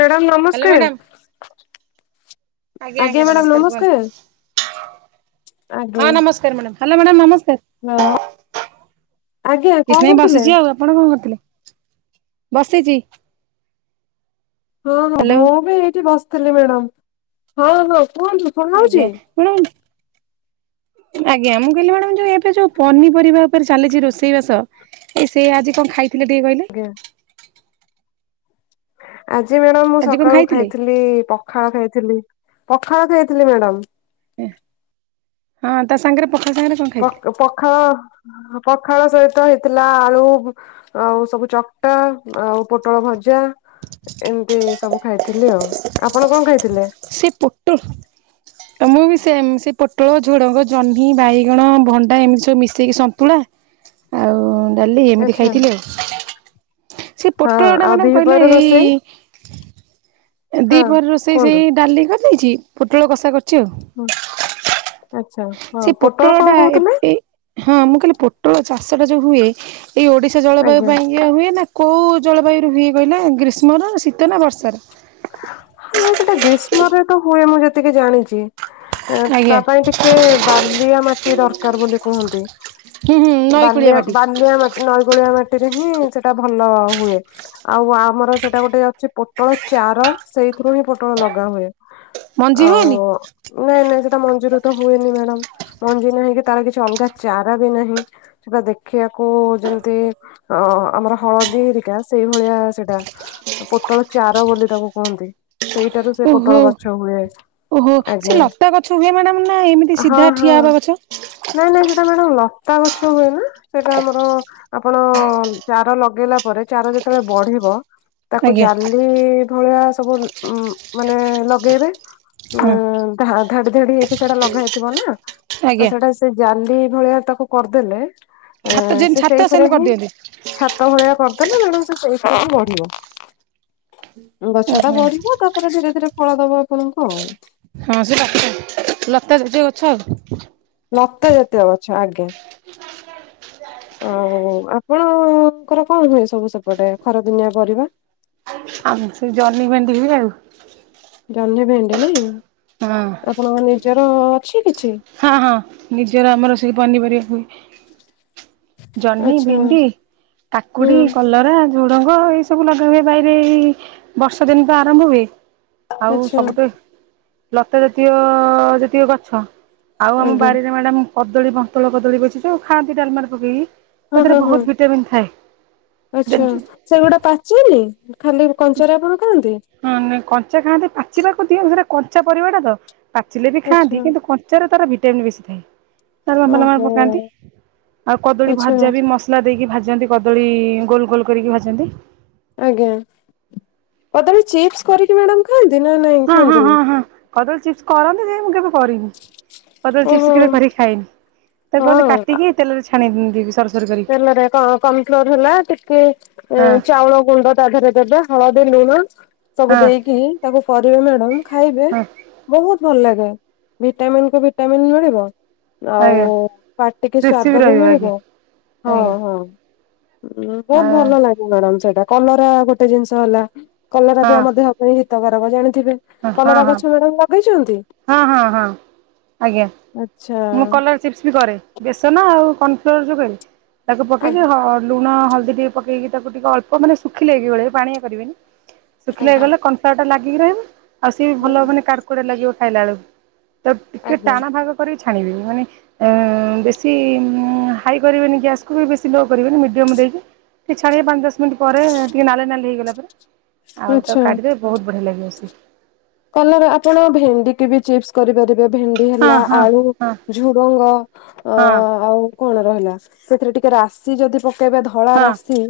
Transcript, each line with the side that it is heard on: left: Madam
right: hello
left: ନମସ୍କାର
right: madam
left: ଆଜ୍ଞା madam ନମସ୍କାର।
right: ହଁ
left: ଆଜ୍ଞା।
right: ନମସ୍କାର ମ୍ୟାଡାମ୍ ହାଲୋ ମ୍ୟାଡ଼ାମମ୍ ନମସ୍କାର।
left: ନାଁ।
right: କିଛି ନାଇଁ
left: କରୁଥିଲେ?
right: ବସିଚି ଆଉ ଆପଣ କଣ କରୁଥୁଲେ ବସିଚି।
left: ହଁ ହଁ
right: ହ୍ୟାଲୋ
left: ମୁଁ ବି ଏଇଠି ବସଥିଲି ମ୍ୟାଡ଼ାମ ହଁ ହଁ କୁହନ୍ତୁ। ଶୁଣାଉଛି?
right: ଆଜ୍ଞା ମାଡାମ ଆଜ୍ଞା ମୁଁ କହିଲି ମ୍ୟାଡାମ ଯୋଉ ଏବେ ଯୋଉ ପନିପରିବା ଓପରେ ଚାଲିଚି ରୋଷେଇ ବାସ ଏ ସେଇ ଆଜି କଣ ଖାଇଥିଲେ ଟିକେ କହିଲେ?
left: ୟା ଆଜି ମ୍ୟାଡାମ୍ ମୁଁ
right: ଆଜି କଣ
left: ସକାଳୁ
right: ଖାଇଥିଲେ?
left: ଖାଇଥିଲି ପଖାଳ ଖାଇଥିଲି ପଖାଳ ଖାଇଥିଲି ମ୍ୟାଡାମ୍।
right: ହଁ ତା ସାଙ୍ଗରେ ପଖାଳ ସାଙ୍ଗରେ? କଣ
left: ପ
right: ଖାଇଥିଲେ?
left: ପଖାଳ ପଖାଳ ସହିତ ହେଇଥିଲା ଆଳୁ ଆଉ ସବୁ ଚକଟା ଆଉ ପୋଟଳ ଭଜା ଏମିତି ସବୁ ଖାଇଥିଲି ଆଉ ଆପଣ କଣ ଖାଇଥିଲେ?
right: ସେଇ ପୋଟଲ୍ ମୁଁ ବି ସେମ୍ ସେ ପୋଟଳ ଝୁଡଙ୍ଗ ଜହ୍ନି ବାଇଗଣ ଭଣ୍ଡା ଏମିତି ସବୁ ମିଶେଇକି ସନ୍ତୁଳା। ଆଉ ଡାଲି ଏମିତି
left: ଆଚ୍ଛା
right: ଖାଇଥିଲି ଆଉ ସେ
left: ହଁ
right: ପୋଟଳ ଟା
left: ଆଉ
right: ମ୍ୟାଡ଼ାମ କହିଲେ
left: ଦିପହର ରୋଷେଇ?
right: ଦି
left: ହଁ
right: ପହରେ ରୋଷେଇ
left: କୁହନ୍ତୁ।
right: ସେଇ ଡାଲି କରିଦେଇଚି ପୋଟଳ କଷା କରିଚି ଆଉ।
left: ହୁଁ-ଆଚ୍ଛା।
right: ସେ ପୋଟଳ ଟା ଏତେଏ ହଁ ମୁଁ କହିଲି ପୋଟଳ ଚାଷଟା ଯୋଉ ହୁଏ ଏଇ ଓଡିଶା ଜଳବାୟୁ
left: ଆଜ୍ଞା
right: ପାଇଁକା ହୁଏ ନା କେଉଁ ଜଳବାୟୁରୁ ହୁଏ କହିଲା ଗ୍ରୀଷ୍ମର ଶୀତ ନା ବର୍ଷାର?
left: ହଁ ସେଟା ଗ୍ରୀଷ୍ମରେ ତ ହୁଏ ମୁଁ ଯେତିକି ଜାଣିଛି। ଏ ତା
right: ଆଜ୍ଞା
left: ପାଇଁ ଟିକେ ବାଲିଆ ମାଟି ଦରକାର ବୋଲି କୁହନ୍ତି।
right: ହୁଁ ହୁଁ ନଈ କୂଳିଆ
left: ବାଲିଆ
right: ମାଟି
left: ବାଲିଆ ମା ନଈକୁଳିଆ ମାଟିରେ ହିଁ ସେଟା ଭଲ ହୁଏ। ଆଉ ଆମର ସେଇଟା ଗୋଟେ ଅଛି ପୋଟଳ ଚାର ସେଇଥିରୁ ହିଁ ପୋଟଳ ଲଗା ହୁଏ।
right: ମଞ୍ଜି ହୁଏନି?
left: ଆଉ ନାଇଁ ନାଇଁ ସେଟା ମଞ୍ଜିରୁ ତ ହୁଏନି ମ୍ୟାଡାାମ। ମଞ୍ଜି ନାହିଁ କି ତାର କିଛି ଅଲଗା ଚାରା ବି ନାହିଁ। ସେଟା ଦେଖିବାକୁ ଯେମିତି ଅ ଆମର ହଳଦୀ ହେରିକା ସେଇଭଳିଆ ସେଇଟା ପୋଟଳ ଚା ବୋଲି ତାକୁ କୁହନ୍ତି ସେଇଟାରୁ ସେ
right: ଓହୋ
left: ପୋଟଳ ଗଛ ହୁଏ।
right: ଓହୋ ସେ
left: ଆଜ୍ଞା।
right: ଲତା ଗଛ ହୁଏ ମ୍ୟାଡ଼ାମ ନା ଏମିତି
left: ହଁ
right: ସିଧା
left: ହଁ
right: ଠିଆ ହେବା ଗଛ?
left: ନାଇଁ ନାଇଁ ସେଟା ମ୍ୟାଡ଼ାମ ଲତା ଗଛ ହୁଏ ନା ସେଇଟା ଆମର ଆପଣ ଚାର ଲଗେଇଲା ପରେ ଚାର ଯେତେବେଳେ ବଢିବ ତାକୁ
right: ଆଜ୍ଞା
left: ଜାଲି ଏଇ ଭଳିଆ ସବୁ ମାନେ ଲଗେଇବେ। ଉଁ
right: ହଁ
left: ଧା ଧାଡି ଧାଡି ହେଇକି ସେଟା ଲଗା ହେଇଥିବ ନା, ତ
right: ଆଜ୍ଞା
left: ସେଇଟା ସେ ଜାଲି ଭଳିଆ ତାକୁ କରିଦେଲେ
right: ଛାତ ଯେମିତି
left: ସେ
right: ଛାତ
left: ସେଇଥିରେ
right: ସେମିତି
left: ହିଁ
right: କରିଦିଅନ୍ତି।
left: ଛାତ ଭଳିଆ କରିଦେଲେ ମ୍ୟାଡାମ ସେ ସେଇଥିରେ ହିଁ ବଢିବ। ଗଛ ଟା
right: ଓହୋ
left: ବଢିବ ତାପରେ ଧୀରେ ଧୀରେ ଫଳ ଦବ ଆପଣଙ୍କୁ ଆଉ।
right: ହଁ ସେ ଲ ଲତା ଲତା ଜାତୀୟ ଗଛ ଆଉ।
left: ଲତା ଜାତୀୟ ଗଛ ଆଜ୍ଞା। ଆଉ ଆପଣଙ୍କର କଣ ହୁଏ ସବୁ ସେପଟେ ଖରା ଦିନିଆ ପରିବା?
right: ଆଉ ସେ ଜହ୍ନି ଭେଣ୍ଡି ହୁଏ ଆଉ।
left: ଜହ୍ନି ଭେଣ୍ଡି ନାଇଁ
right: ହଁ
left: ଆପଣଙ୍କ ନିଜର ଅଛି କିଛି?
right: ହଁ ହଁ ନିଜର ଆମର ସେ ପନିପରିବା ହୁଏ। ଜହ୍ନି,
left: ଆଚ୍ଛା
right: ଭେଣ୍ଡି,
left: ହୁଁ
right: କାକୁଡି, କଲରା। ଝୁଡଙ୍ଗ ଏଇ ସବୁ ଲଗା ହୁଏ ବାରିରେ ଏଇ ବର୍ଷ ଦିନ ତ ଆରମ୍ଭ ହୁଏ। ଆଉ
left: ଆଚ୍ଛା
right: ସବୁ ତ ଲତା ଜାତୀୟ ଜାତୀୟ ଗଛ। ଆଉ ଆମ
left: ଆଜ୍ଞା
right: ବାରିରେ ମ୍ୟାଡାମ କଦଳୀ ବନ୍ତଳ କଦଳୀ [inaudible] ସବୁ ଖାଆନ୍ତି ଡାଲମାର ପକେଇକି।
left: ହଁ
right: ତା
left: ହଁ
right: ଦେହରେ
left: ହଁ
right: ବହୁତ ଭିଟାମିନ୍
left: ଆଚ୍ଛା
right: ଜାଣିଛୁ।
left: ସେଗୁଡା ପାଚେନି ଖାଲି କଞ୍ଚାରେ ଆପଣ ଖାଆନ୍ତି।
right: ହଁ ନାଇଁ କଞ୍ଚା ଖାଆନ୍ତି ପାଚିବାକୁ ଦିଅ ସେଟା କଞ୍ଚା ପରିବାଟା ତ ପାଚିଲେ ବି
left: ଆଚ୍ଛା
right: ଖାଆନ୍ତି। କିନ୍ତୁ ତାର ଭିଟାମିନ୍ ବେଶୀ ଥାଏ। ତାର ଲମ୍ବା ଲମ୍ବା
left: ଓହୋ
right: ପକାନ୍ତି ଆଉ କଦଳୀ
left: ଆଚ୍ଛା
right: ଭାଜା ବି ମ ସଲା ଦେଇକି ଭାଜନ୍ତି କଦଳୀ ଗୋଲ ଗୋଲ କରିକି ଭାଜନ୍ତି।
left: ଆଜ୍ଞା କଦଳୀ ଚିପସ କରିକି ମ୍ୟାଡ଼ାମ ଖାଆନ୍ତି ନା ନାଇଁ
right: ହଁ ହଁ ହଁ
left: ଖାଆନ୍ତିନି।
right: ହଁ କଦଳୀ ଚିପ୍ସ କରନ୍ତି କରନ୍ତି ଯେ ମୁଁ କେବେ କରିନି। କଦଳୀ ଚିପ୍ସ
left: ଓହୋ
right: କେବେ କରିିକି ଖାଇନି ତାକୁ କୁହନ୍ତି
left: ହଁ
right: କାଟିକି ତେଲରେ ଛାଣିି ଦେବି ସରୁ ସ୍
left: ତେଲରେ କଁ କର୍ଣଫ୍ଲୋର ହେଲା ଟିକେ ଉଁ
right: ହଁ
left: ଚାଉଳ ଗୁଣ୍ଡ। ତା ଧିଏରେ ଦେବେ ହଳଦୀ ଲୁଣ ସବୁ
right: ହଁ
left: ଦେଇକି ତାକୁ କରିବେ ମ୍ୟାଡମ ଖାଇବେ।
right: ହଁ
left: ବହୁତ ଭଲ ଲାଗେ ଭିଟାମିନ୍ କୁ ଭିଟାମିନ୍ ମିଳିବ। ଆଉ
right: ଆଜ୍ଞା।
left: ପାଟିକି
right: କ୍ରିସ୍ପି
left: ସ୍ଵାଦ ବି
right: ରହିବ ଆଜ୍ଞା
left: ମିଳିବ ହଁ
right: ଆଜ୍ଞା
left: ହଁ। ବହୁତ ଭଲ ଲାଗେ ମ୍ୟାଡାମ ସେଇଟା କଲରା ଗୋଟେ ଜିନିଷ ହେଲା କଲରା ବି ଆମ
right: ହଁ
left: ଦେହ। ହିତକାରକ ଜାଣିଥିବେ।
right: ହଁ
left: କଲରା
right: ହଁ ହଁ।
left: ଗଛ ମ୍ୟାଡ଼ାମ ଲଗେଇଛନ୍ତି।
right: ହଁ ହଁ ହଁ ଆଜ୍ଞା
left: ଆଚ୍ଛା
right: ମୁଁ କଲରା। ଚିପ୍ସ ବି କରେ ବେସନ ଆଉ କର୍ଣଫ୍ଲୋର ଯୋଉ କହିଲି ତାକୁ ପକେଇକି
left: ଆଜ୍ଞା
right: ହ ଲୁଣ ହଳଦୀ ଟିକେ ପକେଇକି ତାକୁ ଟିକେ ଅଳ୍ପ ମାନେ ଶୁଖିଲା କି ଗୋଳିବେ ପାଣିଆ କରିବେନି। ଶୁଖିଲା
left: ଆଜ୍ଞା
right: ହେଇଗଲେ କର୍ନଫ୍ଲୋରଟା ଲାଗିକି ରହିବ। ଆଉ ସିଏ ବି ଭଲ ମାନେ କାଡୁ କୁଡେ ଲାଗିବ ଖାଇଲା ବେଳକୁ। ତାକୁ ଟିକେ
left: ଆଜ୍ଞା
right: ଟାଣ ଭାଗ କରିିକି ଛାଣିବେ ମାନେ। ଏଁ ବେଶୀ ହାଇ କରିବେନି ଗ୍ୟାସକୁ ବି ବେଶୀ ଲୋ କରିବେନି ମିଡିୟମ ଦେଇକି। ଟିକେ ଛାଡିବେ ପାଞ୍ଚ ଦଶ ମିନିଟ୍ ପରେ ଟିକେ ନାଲି ନାଲି ହେଇଗଲା ପରେ। ଆଉ ତାକୁ
left: ଆଚ୍ଛା।
right: କାଢିଦେବେ ବହୁତ ବଢିଆ ଲାଗିବ ସେ।
left: କଲରା ଆପଣ ଭେଣ୍ଡି କି ବି ଚିପ୍ସ୍ କରିପାରିବେ। ଏବେ ଭେଣ୍ଡି
right: ହଁ
left: ହେଲା
right: ହଁ
left: ଆଳୁ
right: ହଁ
left: ଝୁଡଙ୍ଗ ଅ
right: ହଁ ହଁ।
left: ଆଉ। କଣ ରହିଲା ସେଥିରେ ଟିକେ ରାଶି ଯଦି ପକେଇବେ ଧଳା
right: ହଁ
left: ରାଶି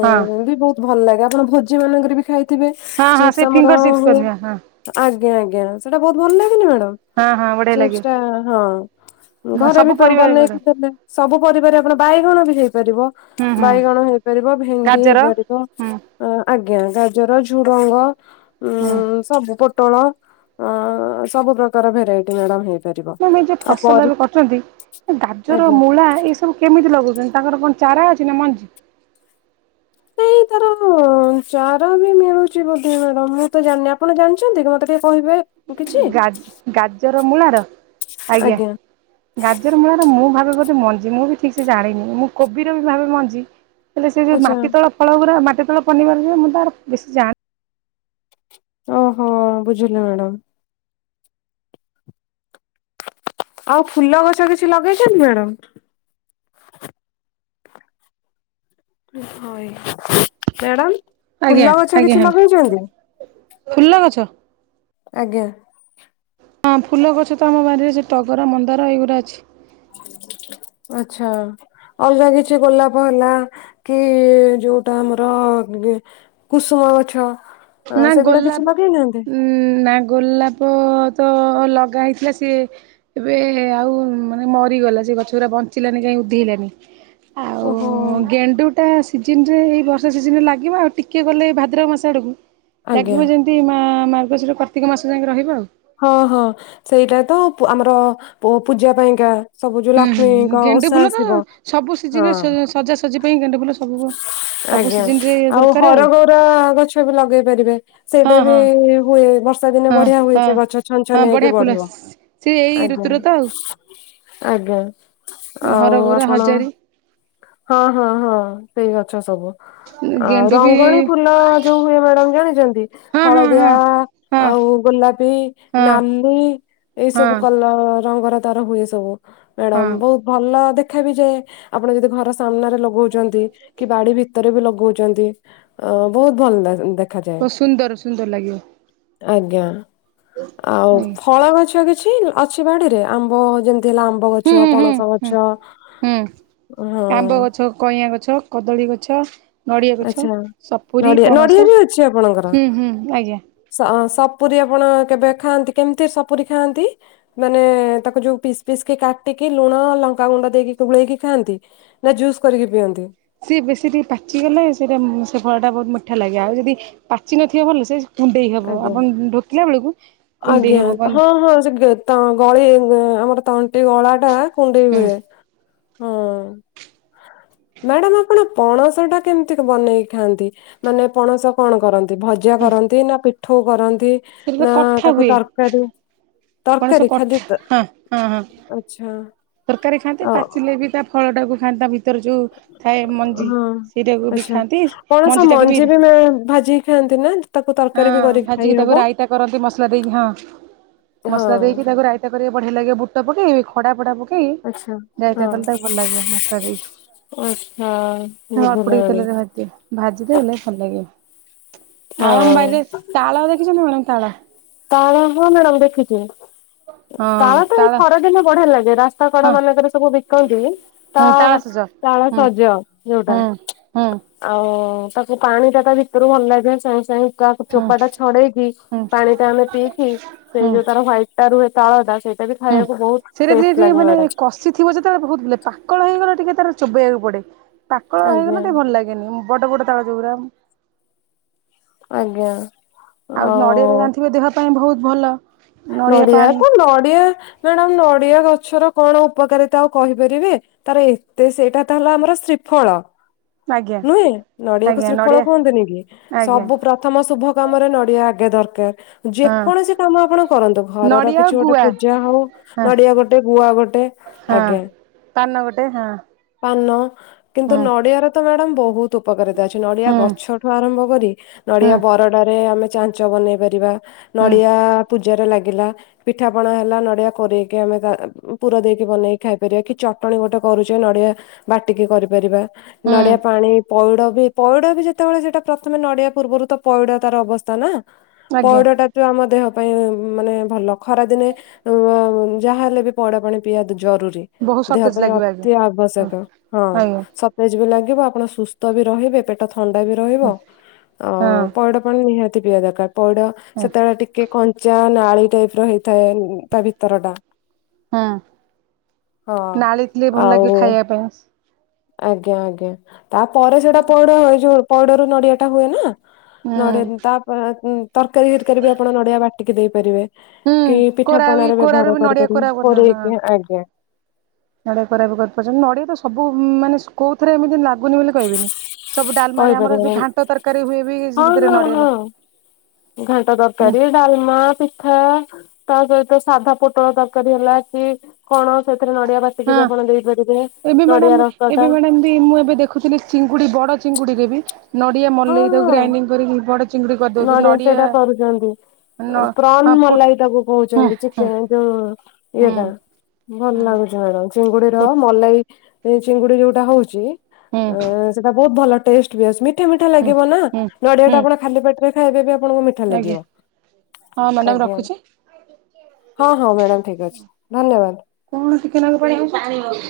left: ଏ
right: ହଁ
left: ବି ବହୁତ। ଭଲ୍ ଲାଗେ ଆପଣ ଭୋଜି ମାନଙ୍କରେ ବି ଖାଇଥିବେ
right: ହଁ ହଁ
left: ଚିପ୍ସ୍
right: ସେ
left: ଆମର
right: ଫିଙ୍ଗର ଚିପ୍ସ
left: ହୁଏ।
right: କରିବେ ହଁ
left: ଆଜ୍ଞା ଆଜ୍ଞା ସେଟା ବହୁତ ଭଲ୍ ଲାଗେନି ମଡାମ୍
right: ହଁ ହଁ ବଢ଼ିଆ ଲାଗିବ।
left: ସିପ୍ସ ଟା ହଁ। ଘରେ ବି
right: ସବୁ
left: ତ
right: ପରିବା
left: ବନେଇକି
right: ପଡ଼େ
left: ଦେଲେ ସବୁ ପରିବାର ଆପଣ ବାଇଗଣ ରେ ବି ହେଇପାରିବ।
right: ହୁଁ ହୁଁ
left: ବାଇଗଣ ହେଇପାରିବ ଭେଣ୍ଡି
right: ଗାଜର
left: ହେଇପାରିବ।
right: ହୁଁ
left: ଆଜ୍ଞା ଗାଜର ଝୁଡ଼ଙ୍ଗ
right: ହୁଁ
left: ଉଁ। ସବୁ ପୋଟଳ ଅ ସବୁ ପ୍ରକାର ଭେରାଇଟ୍ ମଡାମ୍ ହେଇ
right: ମାମ୍ ଏ ଯୋଉ ଫସଲ ଏବେ କରିଛନ୍ତି ଗାଜର,
left: ଆଜ୍ଞା।
right: ମୂଳା ଏସ ଏସବୁ କେମିତି ଲଗଉଛନ୍ତି ତାଙ୍କର କଣ ଚାରା ଅଛି ନା ମଞ୍ଜି।
left: ନାହିଁ ତାର ହଁ ଚାରା ବି ମିଳୁଛି ବୋଧେ ମଡାମ୍ ମୁଁ ତ ଜାଣିନି ଆପଣ ଜାଣିଛନ୍ତି କି ମତେ ଟିକେ କହିବେ। କିଛି
right: ଗଜ୍ ଗାଜର ମୂଳାର ଆଜ୍ଞା। ଗାଜର ମୂଳାର ମୁଁ ଭାବେ ବୋଧେ ମଞ୍ଜି ମୁଁ ବି ଠିକ୍ ସେ ଜାଣିନି ମୁଁ କୋବିର ବି ଭାବେ ମଞ୍ଜି। ହେଲେ ସେ ଯୋଉ
left: ଆଚ୍ଛା
right: ମାଟିିତଳ ଫଳ ଗୁରା ମାଟି ତଳ ପନିବାର ମୁଁ ତାର ବେଶୀ ଜାଣି
left: ଓହୋ ବୁଝିଲି ମ୍ୟାଡ଼ାମ୍। ଆଉ ଫୁଲ ଗଛ କିଛି ଲଗେଇଛନ୍ତି ମ୍ୟାଡ଼ାମ୍। ମ୍ୟାଡ଼ାମ୍
right: ଆଜ୍ଞା
left: ଫୁଲ ଗଛ
right: ଆଜ୍ଞା
left: କିଛି
right: ହେଲା।
left: ଲଗେଇଛନ୍ତି।
right: ଫୁଲ ଗଛ।
left: ଆଜ୍ଞା।
right: ହଁ ଫୁଲ ଗଛ ତ ଆମ ବାଡିରେ ସେ ଟଗର, ମନ୍ଦାର ଏଇଗୁରା ଅଛି।
left: ଆଛା। ଅଲଗା କିଛି ଗୋଲାପ ହେଲା କି ଯୋଉଟା ଆମର ଗେ କୁସୁମ ଗଛ।
right: ନା
left: ସେଗୁଡା କିଛି
right: ଗୋଲାପ
left: ଲଗେଇନାହାନ୍ତି?
right: ଉଁ। ହୁଁ ନା ଗୋଲାପ ତ ଲଗା ହେଇଥିଲା ସିଏ। ଏବେ ଆଉ ମାନେ ମରିଗଲା ସେ ଗଛଗୁଡା ବଞ୍ଚିଲାନି କାଇଁ ଉଦ୍ଧେଇଲାନି।
left: ଓହୋ
right: ଆଉ ଗେଣ୍ଡୁ। ଟା ସିଜିନ୍ ରେ ଏଇ ବର୍ଷା ସିଜିନ୍ ରେ ଲାଗିବ ଆଉ ଟିକେ ଗଲେ ଏଇ ଭାଦ୍ରବ ମାସ ଆଡ଼କୁ।
left: ଆଜ୍ଞା
right: ଲାଗିବ ଯେମିତି ମା ମାର୍ଗଶୀର କାର୍ତ୍ତିକ ମାସ ଯାଏ ରହିବ [unintelligible]
left: ହଁ ହଁ ସେଇଟା ତ ଆମର ପୂଜା ପାଇଁକା। ସବୁ ଯୋଉ
right: ହୁଁ ହୁଁ
left: ଲକ୍ଷ୍ମୀଙ୍କ
right: ଗେଣ୍ଡୁ
left: ଓଷା
right: ଫୁଲ ତ
left: ଆସିବ
right: ସବୁ
left: ହଁ।
right: ସିଜିନରେ ସଜାସଜି ପାଇଁ ଗେଣ୍ଡୁ ଫୁଲ ସବୁ ସବୁ
left: ଆଜ୍ଞା
right: ସିଜିନରେ
left: ଆଉ
right: ଦରକାର
left: ହରଗଉର ଗଛ ବି ଲଗେଇ ପାରିବେ
right: ହଁ
left: ସେଇଟା ବି
right: ହଁ
left: [unintelligible] ବର୍ଷା ଦିନେ
right: ହଁ
left: ବଢିଆ ହୁଏ
right: ହଁ।
left: ସେ ଗଛ
right: ହଁ
left: ଛନଛନିଆ ହେଇକି
right: ବଢ଼ିଆ ଫୁଲ
left: ବଢିବ
right: ସେ ଏଇ ଋତୁରେ ତ ଆଉ।
left: ଆଜ୍ଞା। ଆଜ୍ଞା ଆଉ
right: ହରଗୌରା
left: ଆପଣ
right: ହଜାରୀ
left: ହଁ ହଁ ହଁ ସେଇ ଗଛ ସବୁ। ଆଉ
right: ଗେଣ୍ଡୁ ବି
left: ରଙ୍ଗଳି ଫୁଲ ଯୋଉ ହୁଏ ମ୍ୟାଡାମ୍ ଜାଣିଛନ୍ତି?
right: ହଁ ହଁ
left: ହଳଦିଆ
right: ହଁ ହଁ
left: ଆଉ ଗୋଲାପି
right: ହଁ
left: ନାଲି ଏଇ
right: ହଁ
left: ସବୁ କଲ ରଙ୍ଗର ତାର ହୁଏ। ସବୁ ମାଡ଼ାମ୍
right: ହଁ
left: ବହୁତ୍ ଭଲ ଦେଖାବି ଯାଏ ଆପଣ ଯଦି ଘର ସାମ୍ନା ରେ ଲ ଭୁଛନ୍ତି କି ବାଡି ଭିତରେ ବି ଲଗଉଛନ୍ତି ଆଉ ବହୁତ ଭଲ୍ ଲାଗେ ଦେ ଦେଖାଯାଏ
right: ଓ ସୁନ୍ଦର୍ ସୁନ୍ଦର୍ ଲାଗିବ।
left: ଆଜ୍ଞା ଆଉ
right: ଆଜ୍ଞା
left: ଫଳ ଗଛ କିଛି ଅ ଅଛି ବାଡିରେ ଆମ୍ବ ଯେମିତି ହେଲେ ଆମ୍ବ
right: ହୁଁ
left: ଗଛ,
right: ହୁଁ
left: ପଣସ
right: ହୁଁ
left: ଗଛ?
right: ହୁଁ ଆମ୍ବ
left: ହଁ।
right: ଗଛ, କଇଁଆଁ ଗଛ, କଦଳୀ ଗଛ। ନଡ଼ିଆ ଗଛ,
left: ଆଚ୍ଛା
right: ସପୁରୀ,
left: ନଡିଆ ନଡିଆ
right: ପଣସ
left: ବି ଅଛି ଆପଣଙ୍କର
right: ହୁଁ ହୁଁ ଆଜ୍ଞା।
left: ସ ସପୁରୀ ଆପଣ କେବେ ଖାଆନ୍ତି, କେମିତି ସପୁରୀ ଖାଆନ୍ତି? ମାନେ ତାକୁ ଯୋଉ ପିସ୍ ପିସ୍ କି କାଟିକି ଲୁଣ, ଲଙ୍କା ଗୁଣ୍ଡ ଦେଇକି ଗୋଳେଇକି ଖାଆନ୍ତି? ନା ଜୁସ୍ କରିକି ପିଅନ୍ତି?
right: ସିଏ ବେଶୀ ଟିକେ ପାଚି ଗଲେ ସେଇଟା ସେ ଫଳ ଟା ବହୁତ୍ ମିଠା ଲାଗେ ଆଉ ଯଦି ପାଚି ନଥିବ ଭଲ ସେ କୁଣ୍ଡେଇ ହବ
left: ଆଜ୍ଞା
right: ଆପଣ ଢୋକିଲା ବେଳକୁ କୁଣ୍ଡେଇ
left: ଆଜ୍ଞା
right: ହବ, କଣ୍
left: ହଁ ହଁ ସେ ଗଳି ଆମର ତଣ୍ଟି ଗଳା ଟା କୁଣ୍ଡେଇ
right: ହୁଁ
left: ହୁଏ। ହୁଁ। ମ୍ୟାଡ଼ାମ୍ ଆପଣ ପଣସ ଟା କେମିତି ବନେଇକି ଖାଆନ୍ତି? ମାନେ ପଣସ କଣ କରନ୍ତି ଭଜା କରନ୍ତି ନା ପିଠଉ କରନ୍ତି
right: ସେଟା ତ
left: ନା
right: କଠା
left: ତାକୁ
right: ହୁଏ
left: ତରକାରୀ
right: ପଣସ କଠା ହଁ ହଁ ହଁ
left: ଆଚ୍ଛା।
right: ତରକାରୀ ଖାଆନ୍ତି ପାଚିଲେ ବି ତା ଫଳ ଟାକୁ ଖାଆନ୍ତା ତା ଭିତ୍ ଭିତରେ ଯଉ ଥାଏ ମଞ୍ଜି
left: ହଁ
right: ସେଇଟାକୁ ବି ଖାଆନ୍ତି ମଞ୍ଜିଟାକୁ ବି
left: ତେ ଭାଜି ଖାଆନ୍ତି [unintelligible]
right: ହଁ
left: ବି କରିକି ଖାଇ
right: ଭାଜିକି
left: ହବ
right: ତାକୁ ରାଇତା କରନ୍ତି ମସଲା ଦେଇକି ହଁ
left: ହଁ
right: ମସଲା ଦେଇକି ତାକୁ ରାଇତା ରାଇତା କରି ବଢିଆ ଲାଗେ ବୁଟ ପକେଇ ଖଡା ଫଡା ପକେଇ
left: ଆଚ୍ଛା ହଁ
right: ରାଇତା କଲେ ତାକୁ ଭଲ ଲାଗେ ମସଲା ଦେଇକି।
left: ଆଚ୍ଛା ବୁଝଲି ମ୍ୟାଡ଼ାମ୍।
right: ଭାଜି ଦେଲେ ଭଲ୍ ଲାଗେ।
left: ହଁ
right: ଆଉ ଆମ୍ ବାଡିରେ ତାଳ ଦେଖିଚନ୍ତି ମ୍ୟାଡ଼ାମ୍ ତାଳ?
left: ତାଳ ହଁ ମ୍ୟାଡାମ୍ ଦେଖିଚି। ତାଳ ତ ଏଇ ଖରାଦିନେ ବଢିଆ ଲାଗେ, ରାସ୍ତା କଡ
right: ହଁ
left: ମାନଙ୍କେରେ ସବୁ ବିକନ୍ତିି
right: ହଁ
left: ତାଳ
right: ସଜ
left: ତାଳ
right: ହୁଁ
left: ସଜ ଯୋଉଟା।
right: ହୁଁ ହୁଁ
left: ଆଉ ତାକୁ ପାଣି ଟା ତା ଭିତରୁ ଭଲ ଲାଗେ [unintelligible] କା
right: ହୁଁ
left: ଚୋପା ଟା ଛଡେଇକି
right: ହୁଁ
left: ପାଣି ଟା ଆମେ ପିଇକି ସେଇ
right: ହୁଁ।
left: ଯୋଉ ତାର ହ୍ୱାଇଟ ରୁହେ [unintelligible] ସେଇ ମତେ ବି ଖାଇବାକୁ ବହୁତ ଟେଷ୍ଟ୍ ଲାଗେ ମ୍ୟାଡାମ୍।
right: ଥିବ ଯେତବେଳେ ବହୁତ୍ [unintelligible] ପାକଳ ହେଇଗଲେ ଟିକେ ତାର ଚୋବେଇବାକୁ ପଡେ ପାକ
left: ଆଜ୍ଞା।
right: ଭଲ ଲାଗେନି ବଡ ବଡ ତାଳ ଯଉରା
left: ଆଜ୍ଞା।
right: ଆଉ ନଡ଼ିଆ ତ ଜାଣିଥିବେ ଦେହ ପାଇଁ ବହୁତ୍ ଭଲ। ନଡ଼ିଆ
left: ନଡିଆ
right: ପାଣି
left: ତ ନଡିଆ ମ୍ୟାଡାମ୍ ନଡିଆ ଗଛର କଣ ଉପକାରିତା ଆଉ କହିପାରିବେ? ତାର ଏତେ ସେଇଟା ତ ହେଲା ଆମର ଶ୍ରୀଫଳ।
right: ଆଜ୍ଞା
left: ନୁହେଁ ନଡିଆକୁ
right: ଆଜ୍ଞା
left: ଶ୍ରୀଫଳ
right: ନଡ଼ିଆ
left: କୁହନ୍ତୁନି କି ସବୁ
right: ଆଜ୍ଞା।
left: ପ୍ର ପ୍ରଥମ ଶୁଭ କାମରେ ନଡିଆ ଆଗେ ଦରକାର୍
right: ହଁ
left: ଯେକୌଣସି କାମ ଆପଣ କରନ୍ତୁ ଘରର
right: ନଡ଼ିଆ ଆଉ
left: କିଛି ଗୋଟେ
right: ଗୁଆ
left: ପୂଜା ହଉ
right: ହଁ
left: ନଡିଆ ଗୋଟେ ଗୁଆ ଗୋଟେ
right: ହଁ।
left: ଆଜ୍ଞା।
right: ପାନ ଗୋଟେ -ହାଁ।
left: ପାନ କିନ୍ତୁ ନଡିଆରେ ତ ମ୍ୟାଡାମ୍ ବହୁତ୍ ତୁ ଉପକାରିତା ଅଛି ନଡ଼ିଆ
right: ହୁଁ
left: ଗଛଠୁ ଆରମ୍ଭ କରି
right: ହୁଁ
left: ନଡିଆ ବରଡା ରେ ଆମେ ଚା ଚ ବନେଇ ପାରିବା
right: ହୁଁ
left: ନଡିଆ ପୂଜାରେ ଲାଗିଲା ପିଠା ପଣା ହେଲା ନଡିଆ କୋରେଇକି ଆମେ ପୁର ଦେଇକି ବନେଇକି ଖାଇ ପାରିବା କି ଚଟଣୀ ଗୋଟେ କରୁଚେ ନଡିଆ ବାଟିକି କରିପାରିବା
right: ହୁଁ।
left: ନଡିଆ ପାଣି ପଉଡ ବି ପଇଡ ବି ଯେତେବେଳେ ସେଇଟା ପ୍ରଥମେ ନଡିଆ ପୂର୍ବରୁ ତ ପଇଡ ତାର ଅବସ୍ଥା ନା
right: ଆଜ୍ଞା
left: ପଇଡ ଟା ଆମ ଦେହ ପାଇଁ ମାନେ ଭଲ ଖରା ଦିନେ ମ ଯାହାହଲେ ବି ପଇଡ ପାଣି ପିଇବା ଜରୁରୀ
right: ବହୁତ
left: ଦେହ
right: ସତେଜ
left: ପାଇଁ
right: ଲାଗିବ ଆଜ୍ଞା
left: ଅତି
right: ହଁ।
left: ଆବଶ୍ୟକ ହଁ
right: ଆଜ୍ଞା
left: -ସ ସତେଜ୍ ବି ଲାଗିବ ଆପଣ ସୁସ୍ଥ ବି ରହିବେ ପେ ପେଟ ଥଣ୍ଡା ବି ରହିବ
right: ହଁ
left: ଆଉ ପଇଡ ପାଣି ନିହାତି ପିଇବା ଦରକାର୍ ପଇଡ
right: ହଁ
left: ସେତେବେଳେ ଟି କି କଞ୍ଚା ନାଳି ଟାଇପ୍ ର ହେଇଥାଏ ଉଁ -ତା ଭିତର ଟା।
right: ହୁଁ
left: ହଁ।
right: ନାଳି ଥିଲେ ଭଲ
left: ଆଉ
right: ଲାଗେ ଖାଇବା ପାଇଁ।
left: ଆଜ୍ଞା ଆଜ୍ଞା ତାପରେ ସେଇଟା ପଇଡ ଯଉ ପଇଡ ରୁ ନଡିଆ ଟା ହୁଏ ନା।
right: ହୁଁ
left: ନଡିଆ ତାପରେ ଉଁ -ତରକାରୀ -ତରକାରୀ ବି ଆପଣ ନଡିଆ ବାଟିକି ଦେଇପାରିବେ।
right: ହୁଁ
left: କି ପିଠା
right: କୋରା ବି
left: ପଣାରେ
right: କୋରାରୁ
left: ବ୍ୟବହାର
right: ବି ନଡିଆ
left: କରିପାରିବେ
right: କୋରା କରୁଛ ହଁ।
left: କୋରେଇକି ଆଜ୍ଞା।
right: ନଡ଼ିଆ କୋରା ବି କରିପାରୁଛନ୍ତି ନଡିଆ ତ ସବୁ ମାନେ କୋଉ ଥରେ ଏମିତି ଲାଗୁନି ବୋଲି କହିବିନି। ସବୁ ଡାଲମାରେ ଆମର ଯୋଉ
left: କହିପାରିବେ।
right: ଘାଣ୍ଟ ତରକାରୀ ହୁଏ ବି
left: ହଁ
right: ସେଥିରେ
left: ହଁ
right: ନଡ଼ିଆ
left: ହଁ
right: ଲା
left: ଘାଣ୍ଟ ତରକାରୀ ଡାଲମା ପିଠା ତା ସହିତ ସାଧା ପୋଟଳ ତରକାରୀ ହେଲା କି କଣ ସେଥିରେ ନଡିଆ ବା ସେଠି
right: ହଁ
left: ବି ଆପଣ ଦେଇପାରିବେ
right: ଏବେ ମ୍ୟାଡ଼ାମ
left: ନଡିଆ ରସ
right: ଏବେ
left: ଟା।
right: ମ୍ୟାଡ଼ାମ ମୁଁ ଏବେ ଦେଖୁଥିଲି ଚିଙ୍ଗୁଡି ବଡ ଚିଙ୍ଗୁଡିରେ ବି ନଡିଆ ମଲେଇ ର ଗ୍ରାଇଡିଙ୍ଗ କରିକି ବ ଡ
left: ନଡ଼ିଆ ସେଟା କରୁଛନ୍ତି
right: ନ
left: ପ୍ରନ୍
right: ହଁ ପୋ
left: ମଲାଇ ତାକୁ
right: ହୁଁ
left: କହୁଛନ୍ତି
right: ହୁଁ
left: ଚିକେନ ଯୋଉ ଇଏ
right: ହୁଁ
left: ଟା ଭଲ
right: ହୁଁ
left: ଲାଗୁଛି ମ୍ୟାଡାମ
right: ପୋ
left: ଚିଙ୍ଗୁଡିର ମଲେଇ ଏଇ ଚିଙ୍ଗୁଡି ଯୋଉଟା ହଉଛି
right: ହୁଁ
left: ସେଟା ବହୁତ ଭଲ ଟେଷ୍ଟ ମିଠା ମିଠା
right: ହୁଁ
left: ଲାଗିବ ନା
right: ହୁଁ
left: ନଡିଆ ଟା
right: ହୁଁ
left: ଆପଣ ଖାଲି ପେଟରେ ଖାଇବେ ବି ଆପଣ ମିଠା ମିଠା
right: ଆଜ୍ଞା।
left: ଲାଗିବ
right: ହଁ ମ୍ୟାଡ଼ାମ
left: ଆଜ୍ଞା।
right: ରଖୁଛି
left: ହଁ ହଁ ମ୍ୟାଡ଼ାାମ ଠିକ ଅଛି ଧନ୍ୟବାଦ।
right: କଣ ଟିକେନାକୁ ପାଇଯାଉଛି।